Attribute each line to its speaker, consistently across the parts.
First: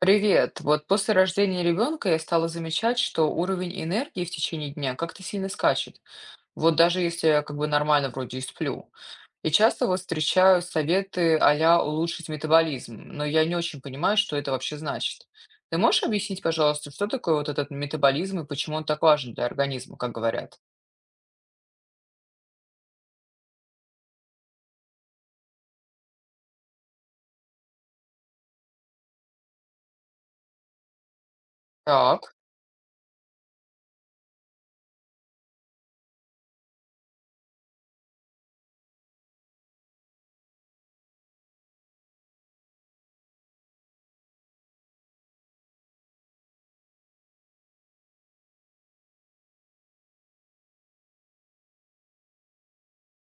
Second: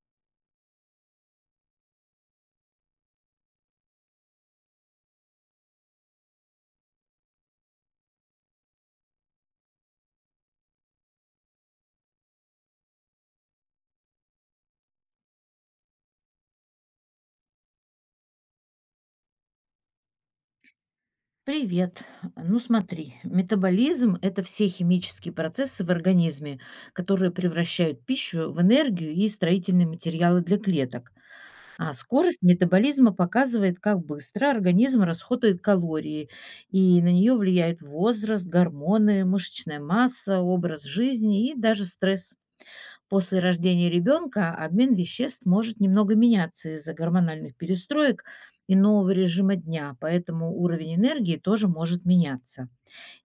Speaker 1: Привет. Вот после рождения ребенка я стала замечать, что уровень энергии в течение дня как-то сильно скачет. Вот даже если я как бы нормально вроде и сплю. И часто вот встречаю советы а-ля улучшить метаболизм, но я не очень понимаю, что это вообще значит. Ты можешь объяснить, пожалуйста, что такое вот этот метаболизм и почему он так важен для организма, как говорят?
Speaker 2: Привет. Ну смотри, метаболизм– это все химические процессы в организме, которые превращают пищу в энергию и строительные материалы для клеток. А
Speaker 1: Так,
Speaker 2: скорость метаболизма показывает, как быстро организм расходует калории, и на нее влияют возраст, гормоны, мышечная масса, образ жизни и даже стресс. После рождения ребенка обмен веществ может немного меняться из-за гормональных перестроек и нового режима дня, поэтому уровень энергии тоже может меняться.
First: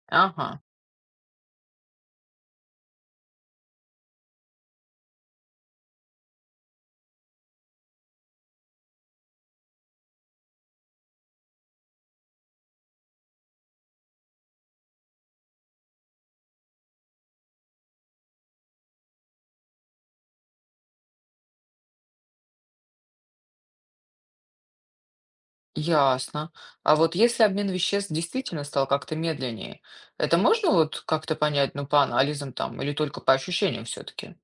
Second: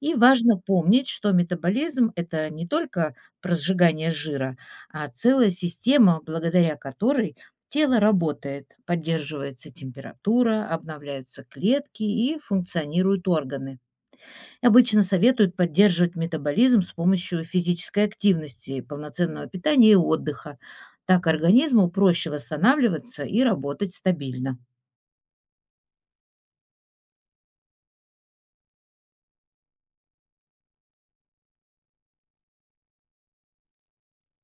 Speaker 2: И
Speaker 1: ага.
Speaker 2: важно помнить, что метаболизм– это не только про сжигание жира, а целая система, благодаря которой тело работает, поддерживается температура, обновляются клетки и функционируют органы. Обычно советуют поддерживать метаболизм с помощью физической активности, полноценного питания и отдыха. Так организму проще восстанавливаться и работать стабильно.
Speaker 1: Ясно. А вот если обмен веществ действительно стал как-то медленнее, это можно вот как-то понять, ну, по анализам там, или только по ощущениям все-таки?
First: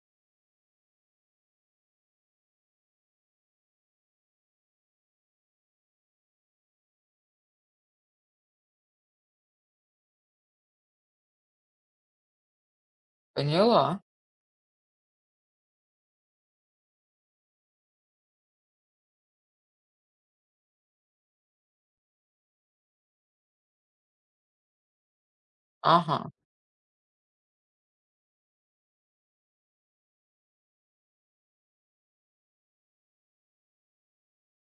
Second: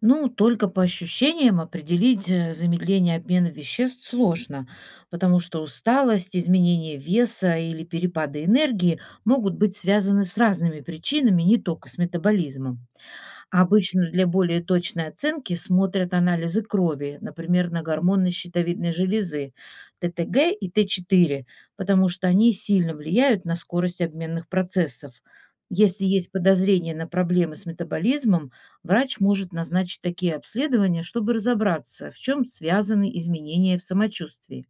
Speaker 2: Ну, только по ощущениям определить замедление обмена веществ сложно, потому что усталость, изменение веса или перепады энергии могут быть связаны с разными причинами, не только с метаболизмом. А
Speaker 1: Поняла.
Speaker 2: Обычно для более точной оценки смотрят анализы крови, например, на гормоны щитовидной железы, ТТГ и Т4, потому что они сильно влияют на скорость обменных процессов. Если
Speaker 1: Ага.
Speaker 2: есть подозрение на проблемы с метаболизмом, врач может назначить такие обследования, чтобы разобраться, в чем связаны изменения в самочувствии.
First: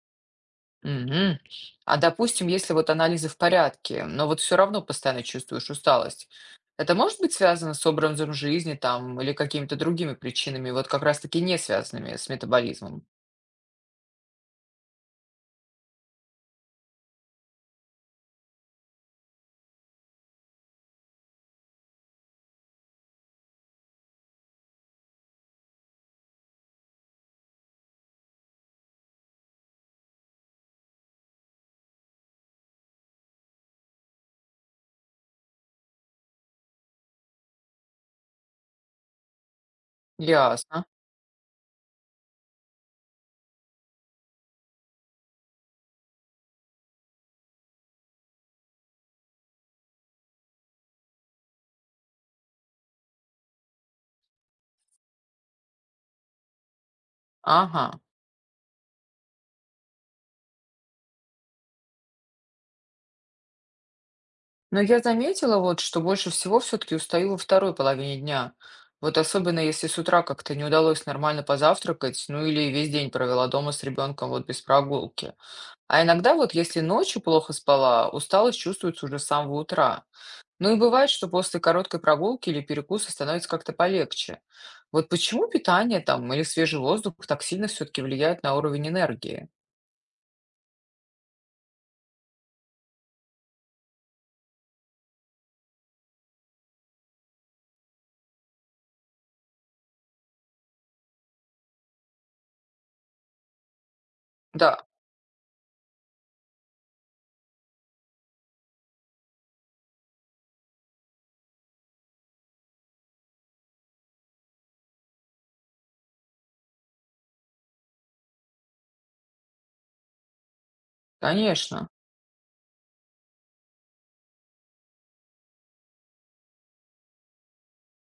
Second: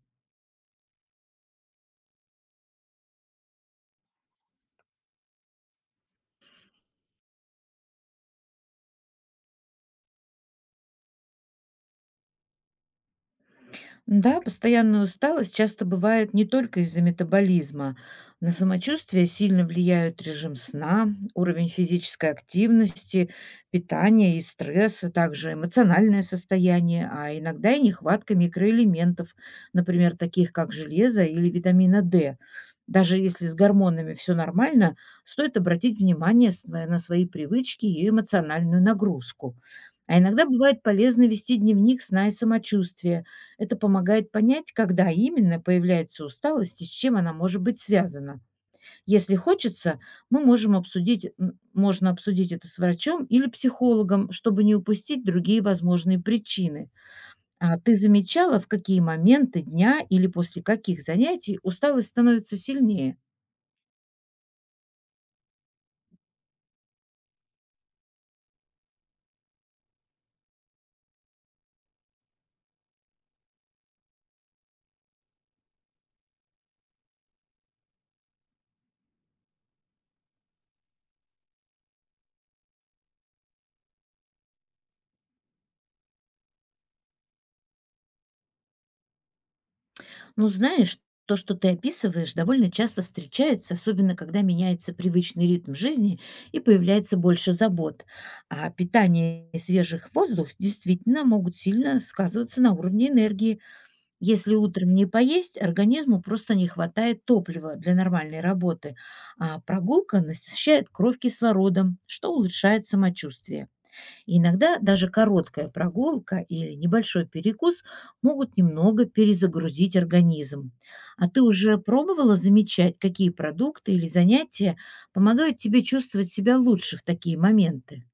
Speaker 1: Мгм. А допустим, если вот анализы в порядке, но вот все равно постоянно чувствуешь усталость, это может быть связано с образом жизни там или какими-то другими причинами, вот как раз-таки не связанными с метаболизмом?
Speaker 2: Да, постоянная усталость часто бывает не только из-за метаболизма. На самочувствие сильно влияют режим сна, уровень физической активности, питание и стресс, а также эмоциональное состояние, а иногда и нехватка микроэлементов, например, таких как железо или витамина D. Даже если с гормонами все нормально, стоит обратить внимание на свои привычки и эмоциональную нагрузку. А иногда бывает
Speaker 1: Ясно.
Speaker 2: полезно вести дневник сна и самочувствия, это помогает понять, когда именно появляется усталость и с чем она может быть связана. Если хочется, мы можем обсудить, можно обсудить это с врачом или психологом, чтобы не упустить другие возможные причины. А
Speaker 1: Ага.
Speaker 2: ты замечала, в какие моменты дня или после каких занятий усталость становится сильнее?
Speaker 1: Но я заметила вот, что больше всего все-таки устаю во второй половине дня. Вот особенно если с утра как-то не удалось нормально позавтракать, ну или весь день провела дома с ребенком вот без прогулки. А иногда вот если ночью плохо спала, усталость чувствуется уже с самого утра. Ну и бывает, что после короткой прогулки или перекуса становится как-то полегче. Вот почему питание там или свежий воздух так сильно все-таки влияет на уровень энергии?
Speaker 2: Ну, знаешь, то, что ты описываешь, довольно часто встречается, особенно когда меняется привычный ритм жизни и появляется больше забот. А питание и свежих воздух действительно могут сильно сказываться на уровне энергии. Если
Speaker 1: Да,
Speaker 2: утром не поесть, организму просто не хватает топлива для нормальной работы, а прогулка насыщает кровь кислородом, что улучшает самочувствие. Иногда даже короткая прогулка или небольшой перекус могут немного перезагрузить организм. А ты уже
Speaker 1: конечно.
Speaker 2: пробовала замечать, какие продукты или занятия помогают тебе чувствовать себя лучше в такие моменты?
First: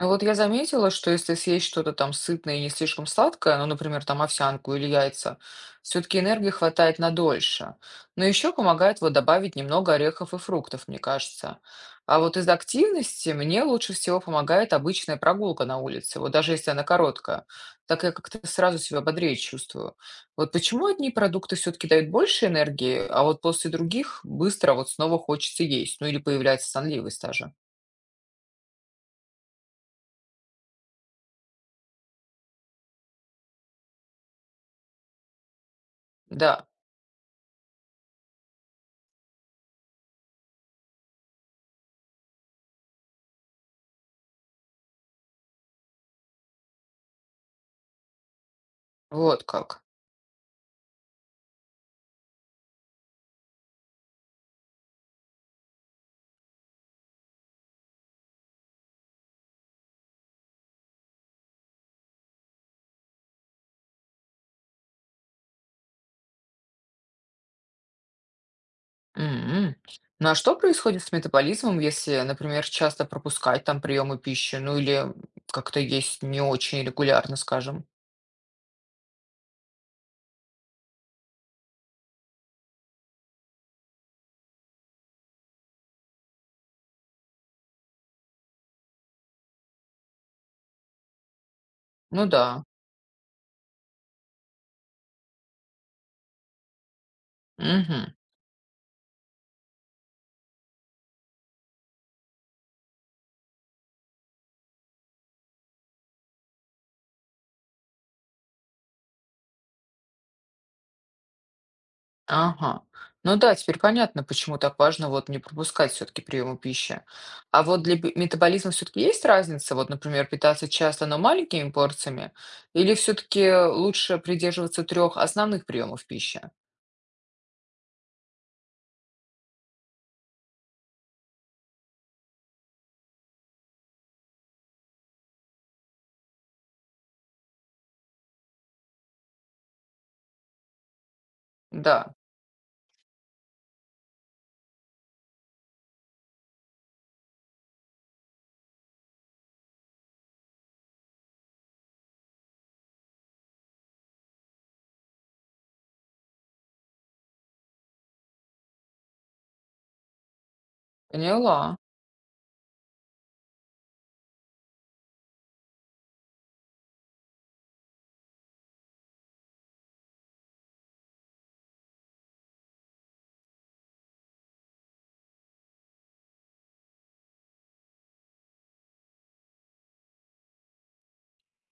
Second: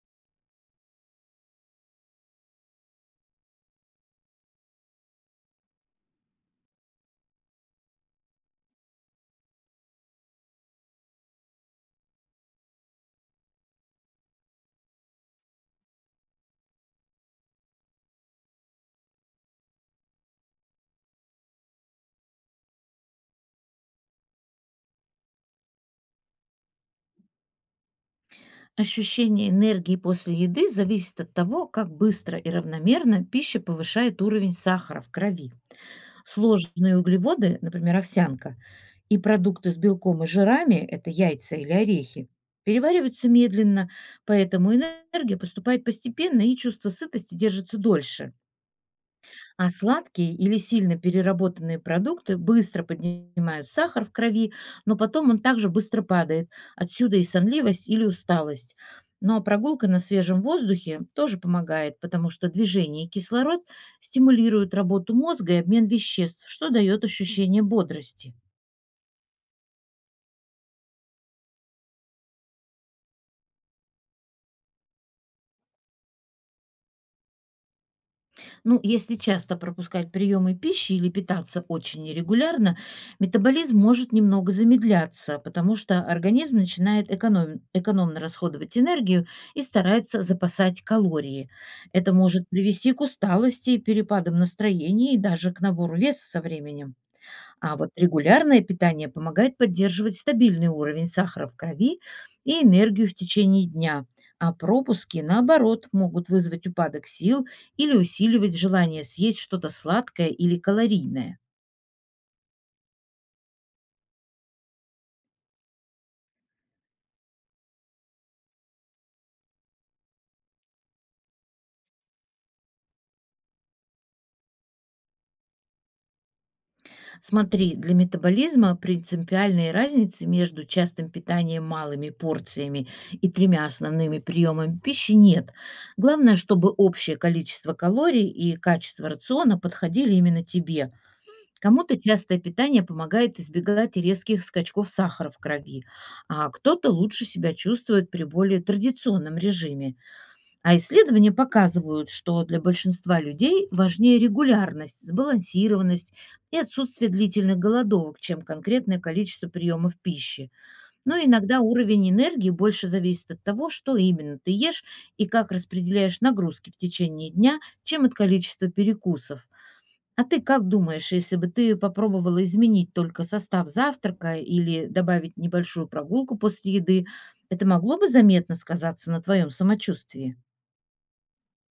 Speaker 1: Ну вот я заметила, что если съесть что-то там сытное и не слишком сладкое, ну, например, там овсянку или яйца, все-таки энергии хватает на дольше. Но еще помогает вот добавить немного орехов и фруктов, мне кажется. А вот из активности мне лучше всего помогает обычная прогулка на улице, вот даже если она короткая, так я как-то сразу себя бодрее чувствую. Вот почему одни продукты все-таки дают больше энергии, а вот после других быстро вот снова хочется есть, ну или появляется сонливость даже.
Speaker 2: Ощущение энергии после еды зависит от того, как быстро и равномерно пища повышает уровень сахара в крови.
Speaker 1: Да,
Speaker 2: Сложные углеводы, например, овсянка, и продукты с белком и жирами– это яйца или орехи– перевариваются медленно, поэтому энергия поступает постепенно и чувство сытости держится дольше.
Speaker 1: вот
Speaker 2: А
Speaker 1: как.
Speaker 2: сладкие или сильно переработанные продукты быстро поднимают сахар в крови, но потом он также быстро падает. Отсюда и сонливость или усталость. Но прогулка на свежем воздухе тоже помогает, потому что движение и кислород стимулируют работу мозга и обмен веществ, что дает ощущение бодрости.
Speaker 1: М. Ну а что происходит с метаболизмом, если, например, часто пропускать там приемы пищи, ну или как-то есть не очень регулярно, скажем?
Speaker 2: Ну, если часто пропускать приемы пищи или питаться очень нерегулярно, метаболизм может немного замедляться, потому что организм начинает экономно расходовать энергию и старается запасать калории. Это
Speaker 1: Ну
Speaker 2: может
Speaker 1: да.
Speaker 2: привести к усталости, перепадам настроения и даже к набору веса со временем. А вот
Speaker 1: Мгм.
Speaker 2: регулярное питание помогает поддерживать стабильный уровень сахара в крови и энергию в течение дня, а пропуски, наоборот, могут вызвать упадок сил или усиливать желание съесть что-то сладкое или калорийное.
Speaker 1: Ага. Ну да, теперь понятно, почему так важно вот не пропускать все-таки приемы пищи. А вот для метаболизма все-таки есть разница, вот, например, питаться часто, но маленькими порциями, или все-таки лучше придерживаться трех основных приемов пищи?
Speaker 2: Смотри, для метаболизма принципиальные разницы между частым питанием малыми порциями и тремя основными приемами пищи нет. Главное, чтобы общее количество калорий и качество рациона подходили именно тебе– Кому-то
Speaker 1: Да,
Speaker 2: частое питание помогает избегать резких скачков сахара в крови, а кто-то лучше себя чувствует при более традиционном режиме. А исследования показывают, что для большинства людей важнее регулярность, сбалансированность и отсутствие длительных голодовок, чем конкретное количество приемов пищи. Но иногда
Speaker 1: поняла.
Speaker 2: уровень энергии больше зависит от того, что именно ты ешь и как распределяешь нагрузки в течение дня, чем от количества перекусов. А ты как думаешь, если бы ты попробовала изменить только состав завтрака или добавить небольшую прогулку после еды, это могло бы заметно сказаться на твоем самочувствии?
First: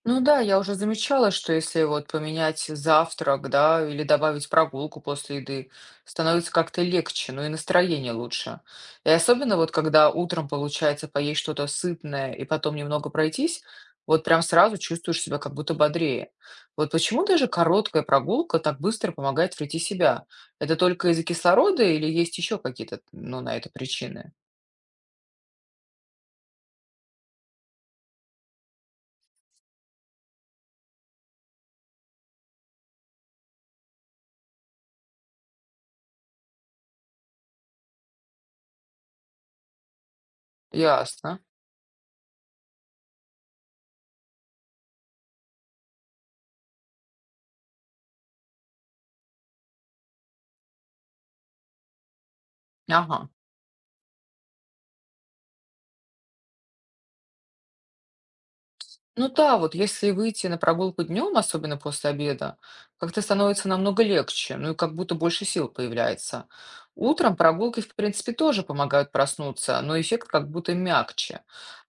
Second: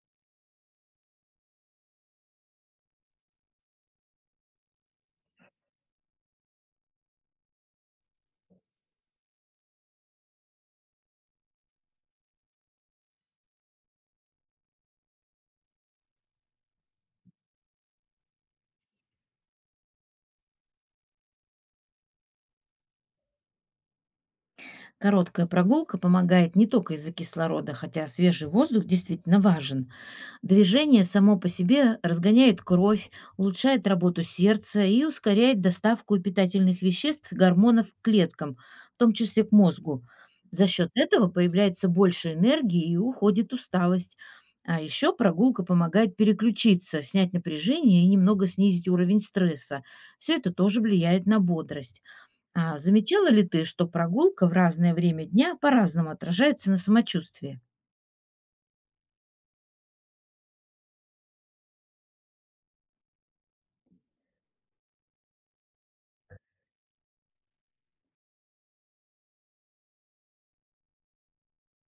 Speaker 1: Ну да, я уже замечала, что если вот поменять завтрак, да, или добавить прогулку после еды, становится как-то легче, ну и настроение лучше. И особенно вот когда утром получается поесть что-то сытное и потом немного пройтись, вот прям сразу чувствуешь себя как будто бодрее. Вот почему даже короткая прогулка так быстро помогает прийти себя? Это только из-за кислорода или есть еще какие-то, ну, на это причины?
Speaker 2: Короткая прогулка помогает не только из-за кислорода, хотя свежий воздух действительно важен. Движение само по себе разгоняет кровь, улучшает работу сердца и ускоряет доставку питательных веществ и гормонов к клеткам, в том числе к мозгу. За счет этого
Speaker 1: Ясно.
Speaker 2: появляется больше энергии и уходит усталость. А еще прогулка помогает переключиться, снять напряжение и немного снизить уровень стресса. Все это тоже влияет на бодрость. А замечала
Speaker 1: Ага.
Speaker 2: ли ты, что прогулка в разное время дня по-разному отражается на самочувствии?
Speaker 1: Ну да, вот если выйти на прогулку днем, особенно после обеда, как-то становится намного легче, ну и как будто больше сил появляется. Утром прогулки, в принципе, тоже помогают проснуться, но эффект как будто мягче.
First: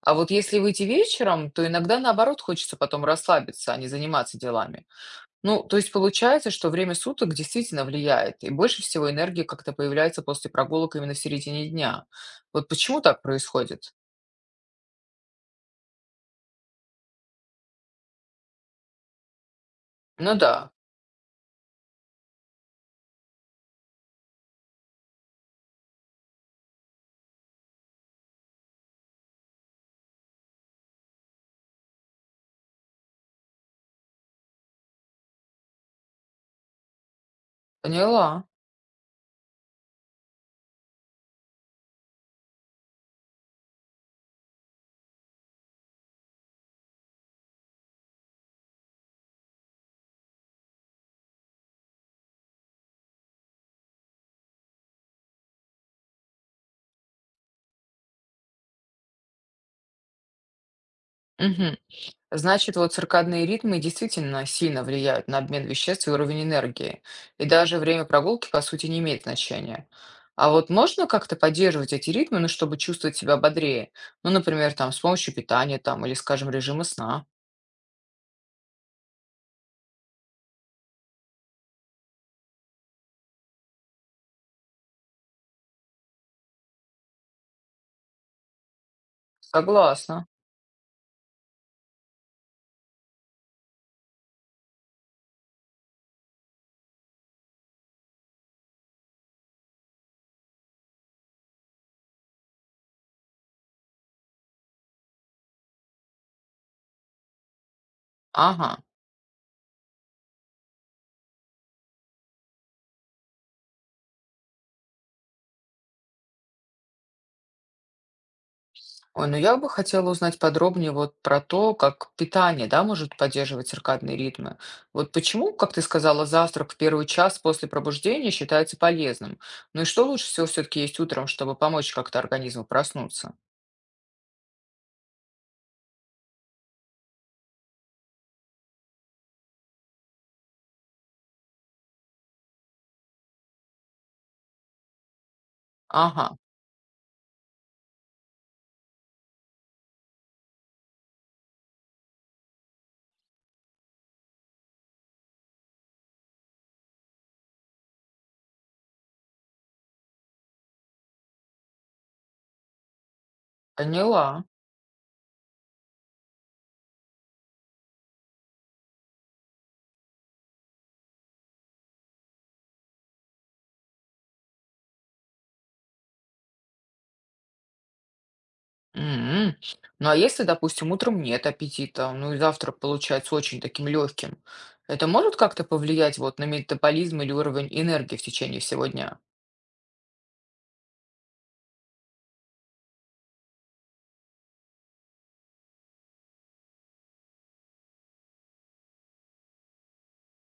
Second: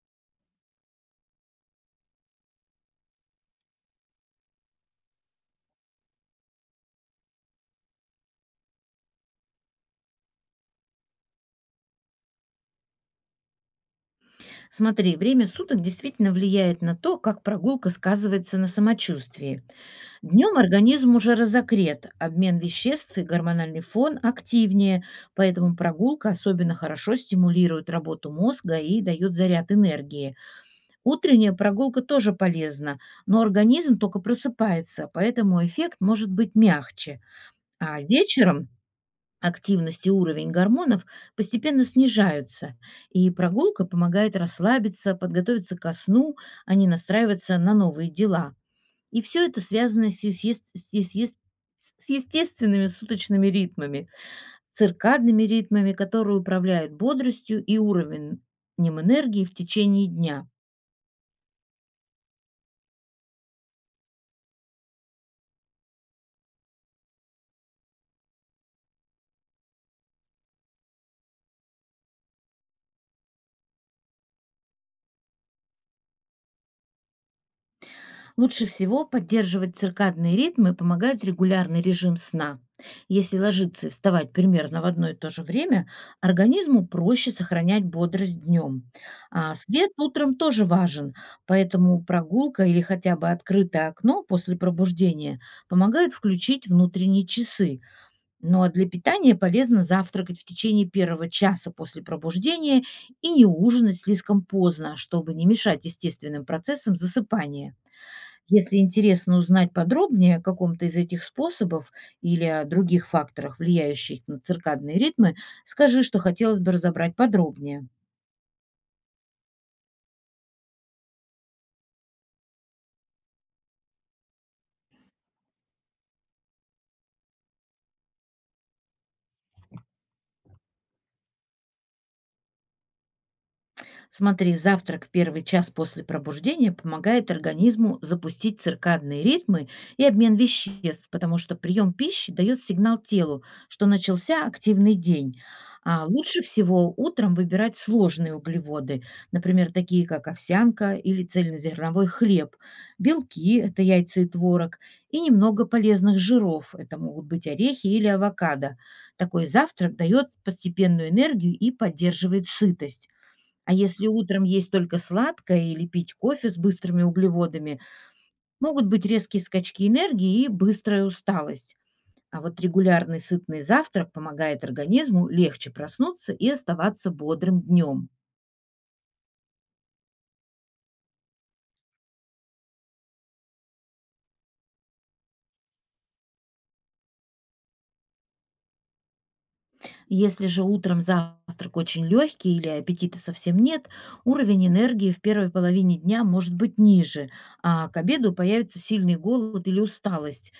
Speaker 1: А вот если выйти вечером, то иногда наоборот хочется потом расслабиться, а не заниматься делами. Ну, то есть получается, что время суток действительно влияет, и больше всего энергии как-то появляется после прогулок именно в середине дня. Вот почему так происходит?
Speaker 2: Смотри, время суток действительно влияет на то, как прогулка сказывается на самочувствии.
Speaker 1: Ну да,
Speaker 2: Днем организм уже разогрет, обмен веществ и гормональный фон активнее, поэтому прогулка особенно хорошо стимулирует работу мозга и дает заряд энергии. Утренняя прогулка тоже полезна, но организм только просыпается, поэтому эффект может быть мягче. А
Speaker 1: поняла.
Speaker 2: вечером активность и уровень гормонов постепенно снижаются, и прогулка помогает расслабиться, подготовиться ко сну, а не настраиваться на новые дела. И все это связано с естественными суточными ритмами, циркадными ритмами, которые управляют бодростью и уровнем энергии в течение дня.
Speaker 1: Мгм. Значит, вот циркадные ритмы действительно сильно влияют на обмен веществ и уровень энергии. И даже время прогулки, по сути, не имеет значения. А вот можно как-то поддерживать эти ритмы, ну, чтобы чувствовать себя бодрее? Ну, например, там, с помощью питания там, или, скажем, режима сна.
Speaker 2: Лучше всего поддерживать циркадные ритмы помогает регулярный режим сна. Если ложиться и вставать примерно в одно и то же время, организму проще сохранять бодрость днем. А свет
Speaker 1: Согласна.
Speaker 2: утром тоже важен, поэтому прогулка или хотя бы открытое окно после пробуждения помогает включить внутренние часы. Ну а для питания полезно завтракать в течение первого часа после пробуждения и не ужинать слишком поздно, чтобы не мешать естественным процессам засыпания.
Speaker 1: Ага.
Speaker 2: Если интересно узнать подробнее о каком-то из этих способов или о других факторах, влияющих на циркадные ритмы, скажи, что хотелось бы разобрать подробнее.
Speaker 1: Ой, ну я бы хотела узнать подробнее вот про то, как питание, да, может поддерживать циркадные ритмы. Вот почему, как ты сказала, завтрак в первый час после пробуждения считается полезным? Ну и что лучше всего все-таки есть утром, чтобы помочь как-то организму проснуться?
Speaker 2: Смотри, завтрак в первый час после пробуждения помогает организму запустить циркадные ритмы и обмен веществ, потому что прием пищи дает сигнал телу, что начался активный день. А
Speaker 1: Ага,
Speaker 2: лучше всего утром выбирать сложные углеводы, например, такие как овсянка или цельнозерновой хлеб, белки– это яйца и творог, и немного полезных жиров– это могут быть орехи или авокадо. Такой завтрак дает постепенную энергию и поддерживает сытость. А если
Speaker 1: поняла.
Speaker 2: утром есть только сладкое или пить кофе с быстрыми углеводами, могут быть резкие скачки энергии и быстрая усталость. А вот регулярный сытный завтрак помогает организму легче проснуться и оставаться бодрым днем.
Speaker 1: М. Ну а если, допустим, утром нет аппетита, ну и завтрак получается очень таким легким, это может как-то повлиять вот на метаболизм или уровень энергии в течение всего дня?
Speaker 2: Если же утром завтрак очень легкий или аппетита совсем нет, уровень энергии в первой половине дня может быть ниже, а к обеду появится сильный голод или усталость.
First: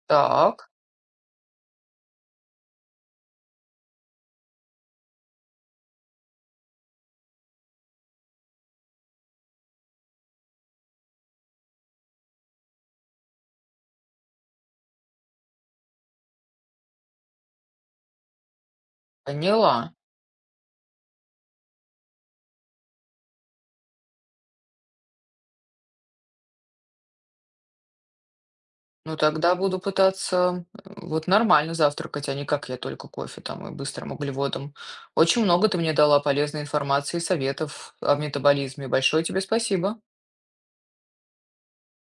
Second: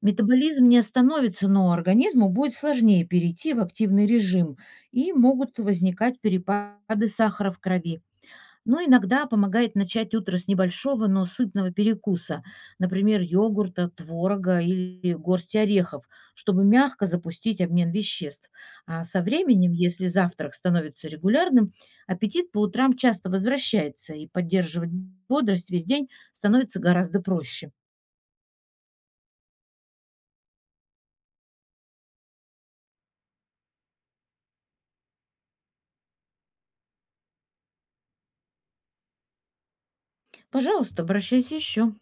Speaker 2: Метаболизм
Speaker 1: Так,
Speaker 2: не остановится, но организму будет сложнее перейти в активный режим, и могут возникать перепады сахара в крови. Но иногда помогает начать утро с небольшого, но сытного перекуса, например, йогурта, творога или горсти орехов, чтобы мягко запустить обмен веществ. А со временем,
Speaker 1: поняла.
Speaker 2: если завтрак становится регулярным, аппетит по утрам часто возвращается, и поддерживать бодрость весь день становится гораздо проще.
Speaker 1: Ну, тогда буду пытаться вот нормально завтракать, а не как я только кофе там и быстрым углеводом. Очень много ты мне дала полезной информации и советов о метаболизме. Большое тебе спасибо.
Speaker 2: Пожалуйста, обращайся еще.